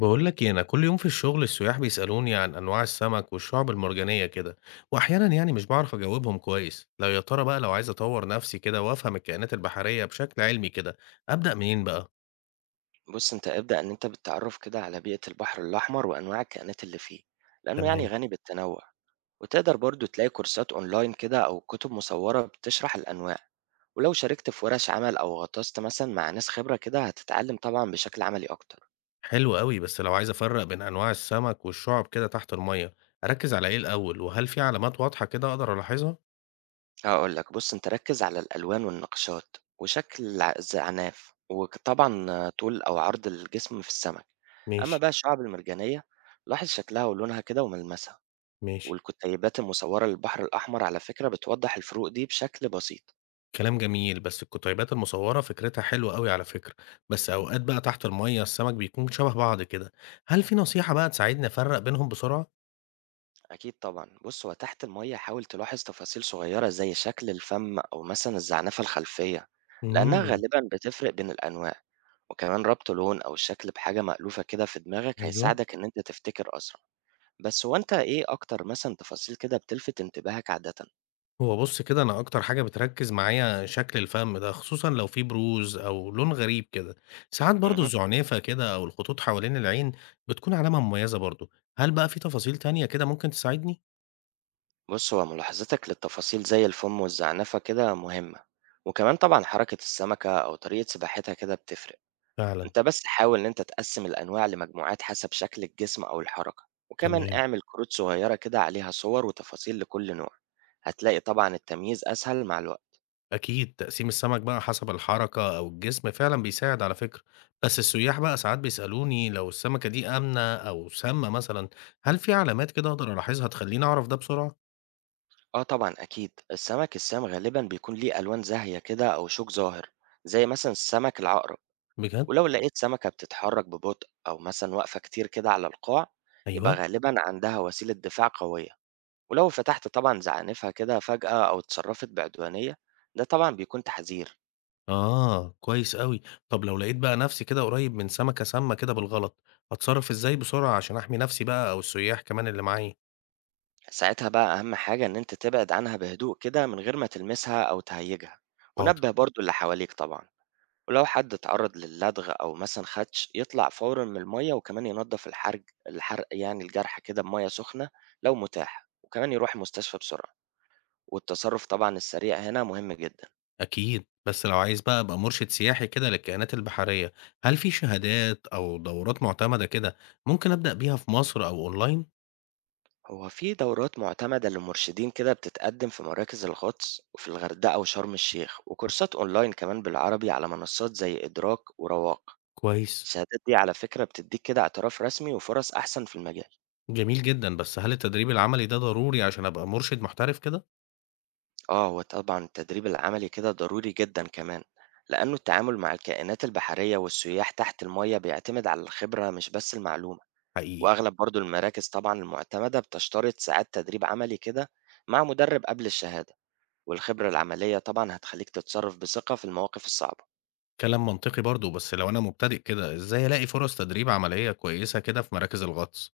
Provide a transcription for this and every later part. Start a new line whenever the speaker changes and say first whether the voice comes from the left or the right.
left: بقول لك إيه، انا كل يوم في الشغل السياح بيسألوني عن انواع السمك والشعب المرجانية كده. واحيانا يعني مش بعرف اجاوبهم كويس. لو يا ترى بقى لو عايز اطور نفسي كده وافهم الكائنات البحرية بشكل علمي كده، ابدأ منين بقى؟
right: بُص، أنت ابدأ إن أنت بالتعرُّف كده على بيئة البحر الأحمر وأنواع الكائنات اللي فيه، لإنه يعني
left: تمام.
right: غني بالتنوع، وتقدر برضه تلاقي كورسات أونلاين كده أو كتب مصوّرة بتشرح الأنواع، ولو شاركت في ورش عمل أو غطست مثلًا مع ناس خبرة كده هتتعلم طبعًا بشكل عملي أكتر.
left: حلو قوي، بس لو عايز افرق بين انواع السمك والشعب كده تحت المية، اركز على ايه الاول؟ وهل في علامات واضحة كده اقدر الاحظها؟
right: هاقول لك بُص، أنت ركّز على الألوان والنقشات وشكل الز العناف، وك طبعًا طول أو عرض الجسم في السمك. أما
left: ماشي.
right: بقى الشعاب المرجانية لاحظ شكلها ولونها كده وملمسها.
left: ماشي.
right: والكتيبات المصورة للبحر الأحمر على فكرة بتوضح الفروق دي بشكل بسيط.
left: كلام جميل، بس الكُتيبات المصوّرة فكرتها حلوة أوي على فكرة، بس أوقات بقى تحت المَيّة السمك بيكون شبه بعض كده، هل في نصيحة بقى تساعدني أفرّق بينهم بسرعة؟
right: أكيد طبعا، بص، هو تحت المية حاول تلاحظ تفاصيل صغيرة زي شكل الفم أو مثلا الزعنفة الخلفية، لأنها
left: إمم،
right: غالبا بتفرق بين الأنواع، وكمان ربط لون أو شكل بحاجة مألوفة كده في دماغك
left: أيوه،
right: هيساعدك إن أنت تفتكر أسرع. بس هو أنت إيه أكتر مثلا تفاصيل كده بتلفت انتباهك عادة؟
left: هو بُص كده أنا أكتر حاجة بتركّز معايا شكل الفَم ده، خصوصًا لو في بروز أو لون غريب كده، ساعات برضه
right: مه.
left: الزُعنفة كده أو الخطوط حوالين العين بتكون علامة مميزة برضه، هل بقى في تفاصيل تانية كده ممكن تساعدني؟
right: بص، هو ملاحظتك للتفاصيل زي الفم والزعنفة كده مهمة، وكمان طبعا حركة السمكة أو طريقة سباحتها كده بتفرق.
left: فعلًا.
right: أنت بس حاول إن أنت تقسّم الأنواع لمجموعات حسب شكل الجسم أو الحركة، وكمان
left: تمام.
right: اعمل كروت صغيرة كده عليها صور وتفاصيل لكل نوع، هتلاقي طبعًا التمييز أسهل مع الوقت.
left: أكيد، تقسيم السمك بقى حسب الحركة أو الجسم فعلًا بيساعد على فكرة، بس السياح بقى ساعات بيسألوني لو السمكة دي آمنة أو سامة مثلًا، هل في علامات كده أقدر ألاحظها تخلّيني أعرف ده بسرعة؟
right: آه طبعًا أكيد، السمك السام غالبًا بيكون ليه ألوان زاهية كده أو شوك ظاهر، زي مثلًا السمك العقرب،
left: بجد؟
right: ولو لقيت سمكة بتتحرك ببطء أو مثلًا واقفة كتير كده على القاع، يبقى
left: أيوه.
right: غالبًا عندها وسيلة دفاع قوية، ولو فتحت طبعًا زعانفها كده فجأة أو اتصرفت بعدوانية، ده طبعًا بيكون تحذير.
left: آه، كويس أوي. طب لو لقيت بقى نفسي كده قريب من سمكة سامة كده بالغلط، أتصرف إزاي بسرعة عشان أحمي نفسي بقى أو السياح كمان اللي معايا؟
right: ساعتها بقى أهم حاجة إن أنت تبعد عنها بهدوء كده من غير ما تلمسها أو تهيجها،
left: حاضر.
right: ونبه برضو اللي حواليك طبعا. ولو حد اتعرض للدغ أو مثلا خدش يطلع فورا من المية، وكمان ينظف الحرج الحرق يعني الجرح كده بمية سخنة لو متاح، وكمان يروح المستشفى بسرعة. والتصرف طبعا السريع هنا مهم جدا.
left: أكيد، بس لو عايز بقى أبقى مرشد سياحي كده للكائنات البحرية، هل في شهادات أو دورات معتمدة كده ممكن أبدأ بيها في مصر أو أونلاين؟
right: هو في دورات معتمدة للمرشدين كده بتتقدم في مراكز الغطس وفي الغردقة وشرم الشيخ، وكورسات أونلاين كمان بالعربي على منصات زي إدراك ورواق.
left: كويس.
right: الشهادات دي على فكرة بتدّيك كده اعتراف رسمي وفرص أحسن في المجال.
left: جميل جدًا، بس هل التدريب العملي ده ضروري عشان أبقى مرشد محترف كده؟
right: آه، هو طبعًا التدريب العملي كده ضروري جدًا كمان، لأنه التعامل مع الكائنات البحرية والسياح تحت المَيّة بيعتمد على الخبرة مش بس المعلومة،
left: حقيقي.
right: وأغلب برضه المراكز طبعًا المعتمدة بتشترط ساعات تدريب عملي كده مع مدرب قبل الشهادة، والخبرة العملية طبعًا هتخلّيك تتصرّف بثقة في المواقف الصعبة.
left: كلام منطقي برضه، بس لو أنا مبتدئ كده إزاي ألاقي فرص تدريب عملية كويسة كده في مراكز الغطس؟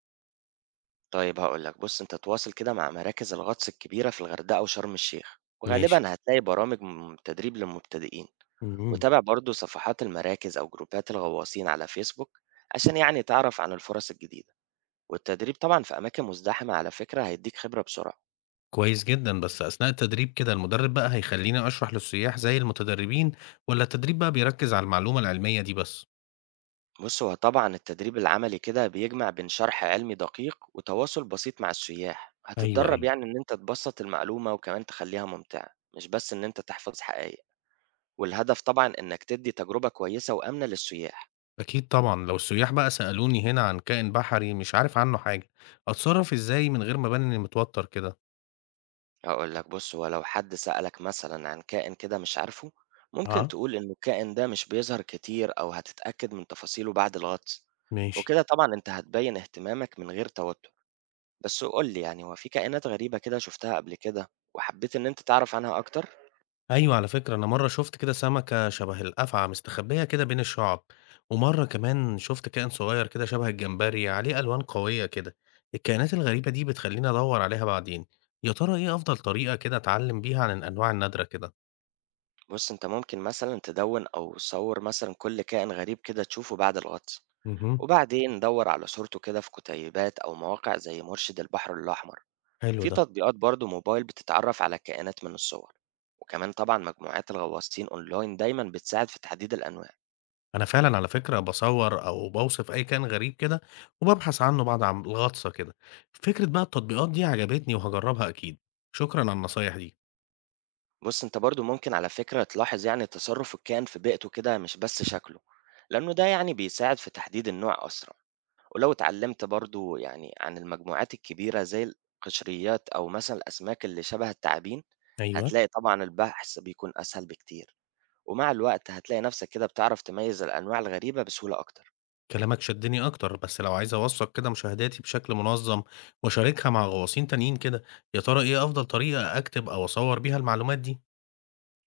right: طيب هاقول لك بُص، أنت تواصل كده مع مراكز الغطس الكبيرة في الغردقة وشرم الشيخ،
left: ماشي.
right: وغالبًا هتلاقي برامج م تدريب للمبتدئين،
left: امم
right: وتابع برضه صفحات المراكز أو جروبات الغواصين على فيسبوك عشان يعني تعرف عن الفرص الجديدة، والتدريب طبعًا في أماكن مزدحمة على فكرة هيدّيك خبرة بسرعة.
left: كويس جدًا، بس أثناء التدريب كده المدرب بقى هيخليني أشرح للسياح زي المتدربين، ولا التدريب بقى بيركز على المعلومة العلمية دي بس؟
right: بُص، هو طبعًا التدريب العملي كده بيجمع بين شرح علمي دقيق وتواصل بسيط مع السياح،
left: ايوه
right: هتتدرب
left: ايوه.
right: يعني إن أنت تبسط المعلومة وكمان تخليها ممتعة، مش بس إن أنت تحفظ حقائق. والهدف طبعًا إنك تدّي تجربة كويسة وآمنة للسياح.
left: أكيد طبعًا، لو السياح بقى سألوني هنا عن كائن بحري مش عارف عنه حاجة، أتصرّف إزاي من غير ما أبان إني متوتر كده؟
right: هاقول لك بُص، هو لو حد سألك مثلًا عن كائن كده مش عارفه، ممكن
left: آه،
right: تقول إنه الكائن ده مش بيظهر كتير أو هتتأكد من تفاصيله بعد الغطس،
left: ماشي.
right: وكده طبعًا أنت هتبيّن اهتمامك من غير توتر. بس قُل لي يعني، هو في كائنات غريبة كده شُفتها قبل كده وحبيت إن أنت تعرف عنها أكتر؟
left: أيوه، على فكرة أنا مرّة شُفت كده سمكة شبه القفعة مستخبية كده بين الشعب، ومرّة كمان شُفت كائن صغير كده شبه الجمبري عليه ألوان قوية كده، الكائنات الغريبة دي بتخلّيني أدوّر عليها بعدين، يا ترى إيه أفضل طريقة كده أتعلّم بيها عن الأنواع النادرة كده؟
right: بُص، أنت ممكن مثلًا تدوّن أو صوّر مثلًا كل كائن غريب كده تشوفه بعد الغطس،
left: اهم.
right: وبعدين دَوّر على صورته كده في كتيبات أو مواقع زي مرشد البحر الأحمر.
left: حلو
right: في
left: ده.
right: تطبيقات برضه موبايل بتتعرف على الكائنات من الصور، وكمان طبعا مجموعات الغواصين اونلاين دايما بتساعد في تحديد الانواع.
left: أنا فعلًا على فكرة باصوّر أو باوصف أي كائن غريب كده، وبابحث عنه بعد عن الغطسة كده. فكرة بقى التطبيقات دي عجبتني وهاجرّبها أكيد. شكرًا على النصايح دي.
right: بص، انت برضه ممكن على فكرة تلاحظ يعني تصرف الكائن في بيئته كده مش بس شكله، لانه ده يعني بيساعد في تحديد النوع اسرع. ولو اتعلمت برضه يعني عن المجموعات الكبيرة زي القشريات او مثلا الاسماك اللي شبه التعابين،
left: أيوه.
right: هتلاقي طبعا البحث بيكون اسهل بكتير، ومع الوقت هتلاقي نفسك كده بتعرف تميز الانواع الغريبة بسهولة اكتر.
left: كلامك شدّني أكتر، بس لو عايز أوثّق كده مشاهداتي بشكل منظم وأشاركها مع غواصين تانيين كده، يا ترى إيه أفضل طريقة أكتب أو أصوّر بيها المعلومات دي؟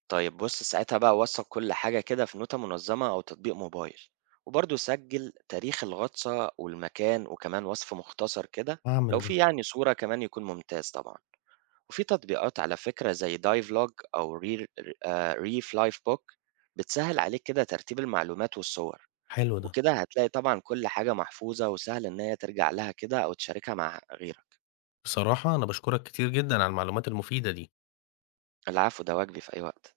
right: طيب بص، ساعتها بقى وثق كل حاجة كده في نوتة منظمة أو تطبيق موبايل، وبرضه سجل تاريخ الغطسة والمكان وكمان وصف مختصر كده.
left: هاعمل
right: لو
left: ده.
right: في يعني صورة كمان يكون ممتاز طبعا. وفي تطبيقات على فكرة زي دايف لوج أو ريف لايف بوك بتسهل عليك كده ترتيب المعلومات والصور.
left: حلو ده.
right: وكده هتلاقي طبعا كل حاجة محفوظة وسهل إن هي ترجع لها كده أو تشاركها مع غيرك.
left: بصراحة أنا باشكرك كتير جدًا على المعلومات المفيدة دي.
right: العفو، ده واجبي في أي وقت.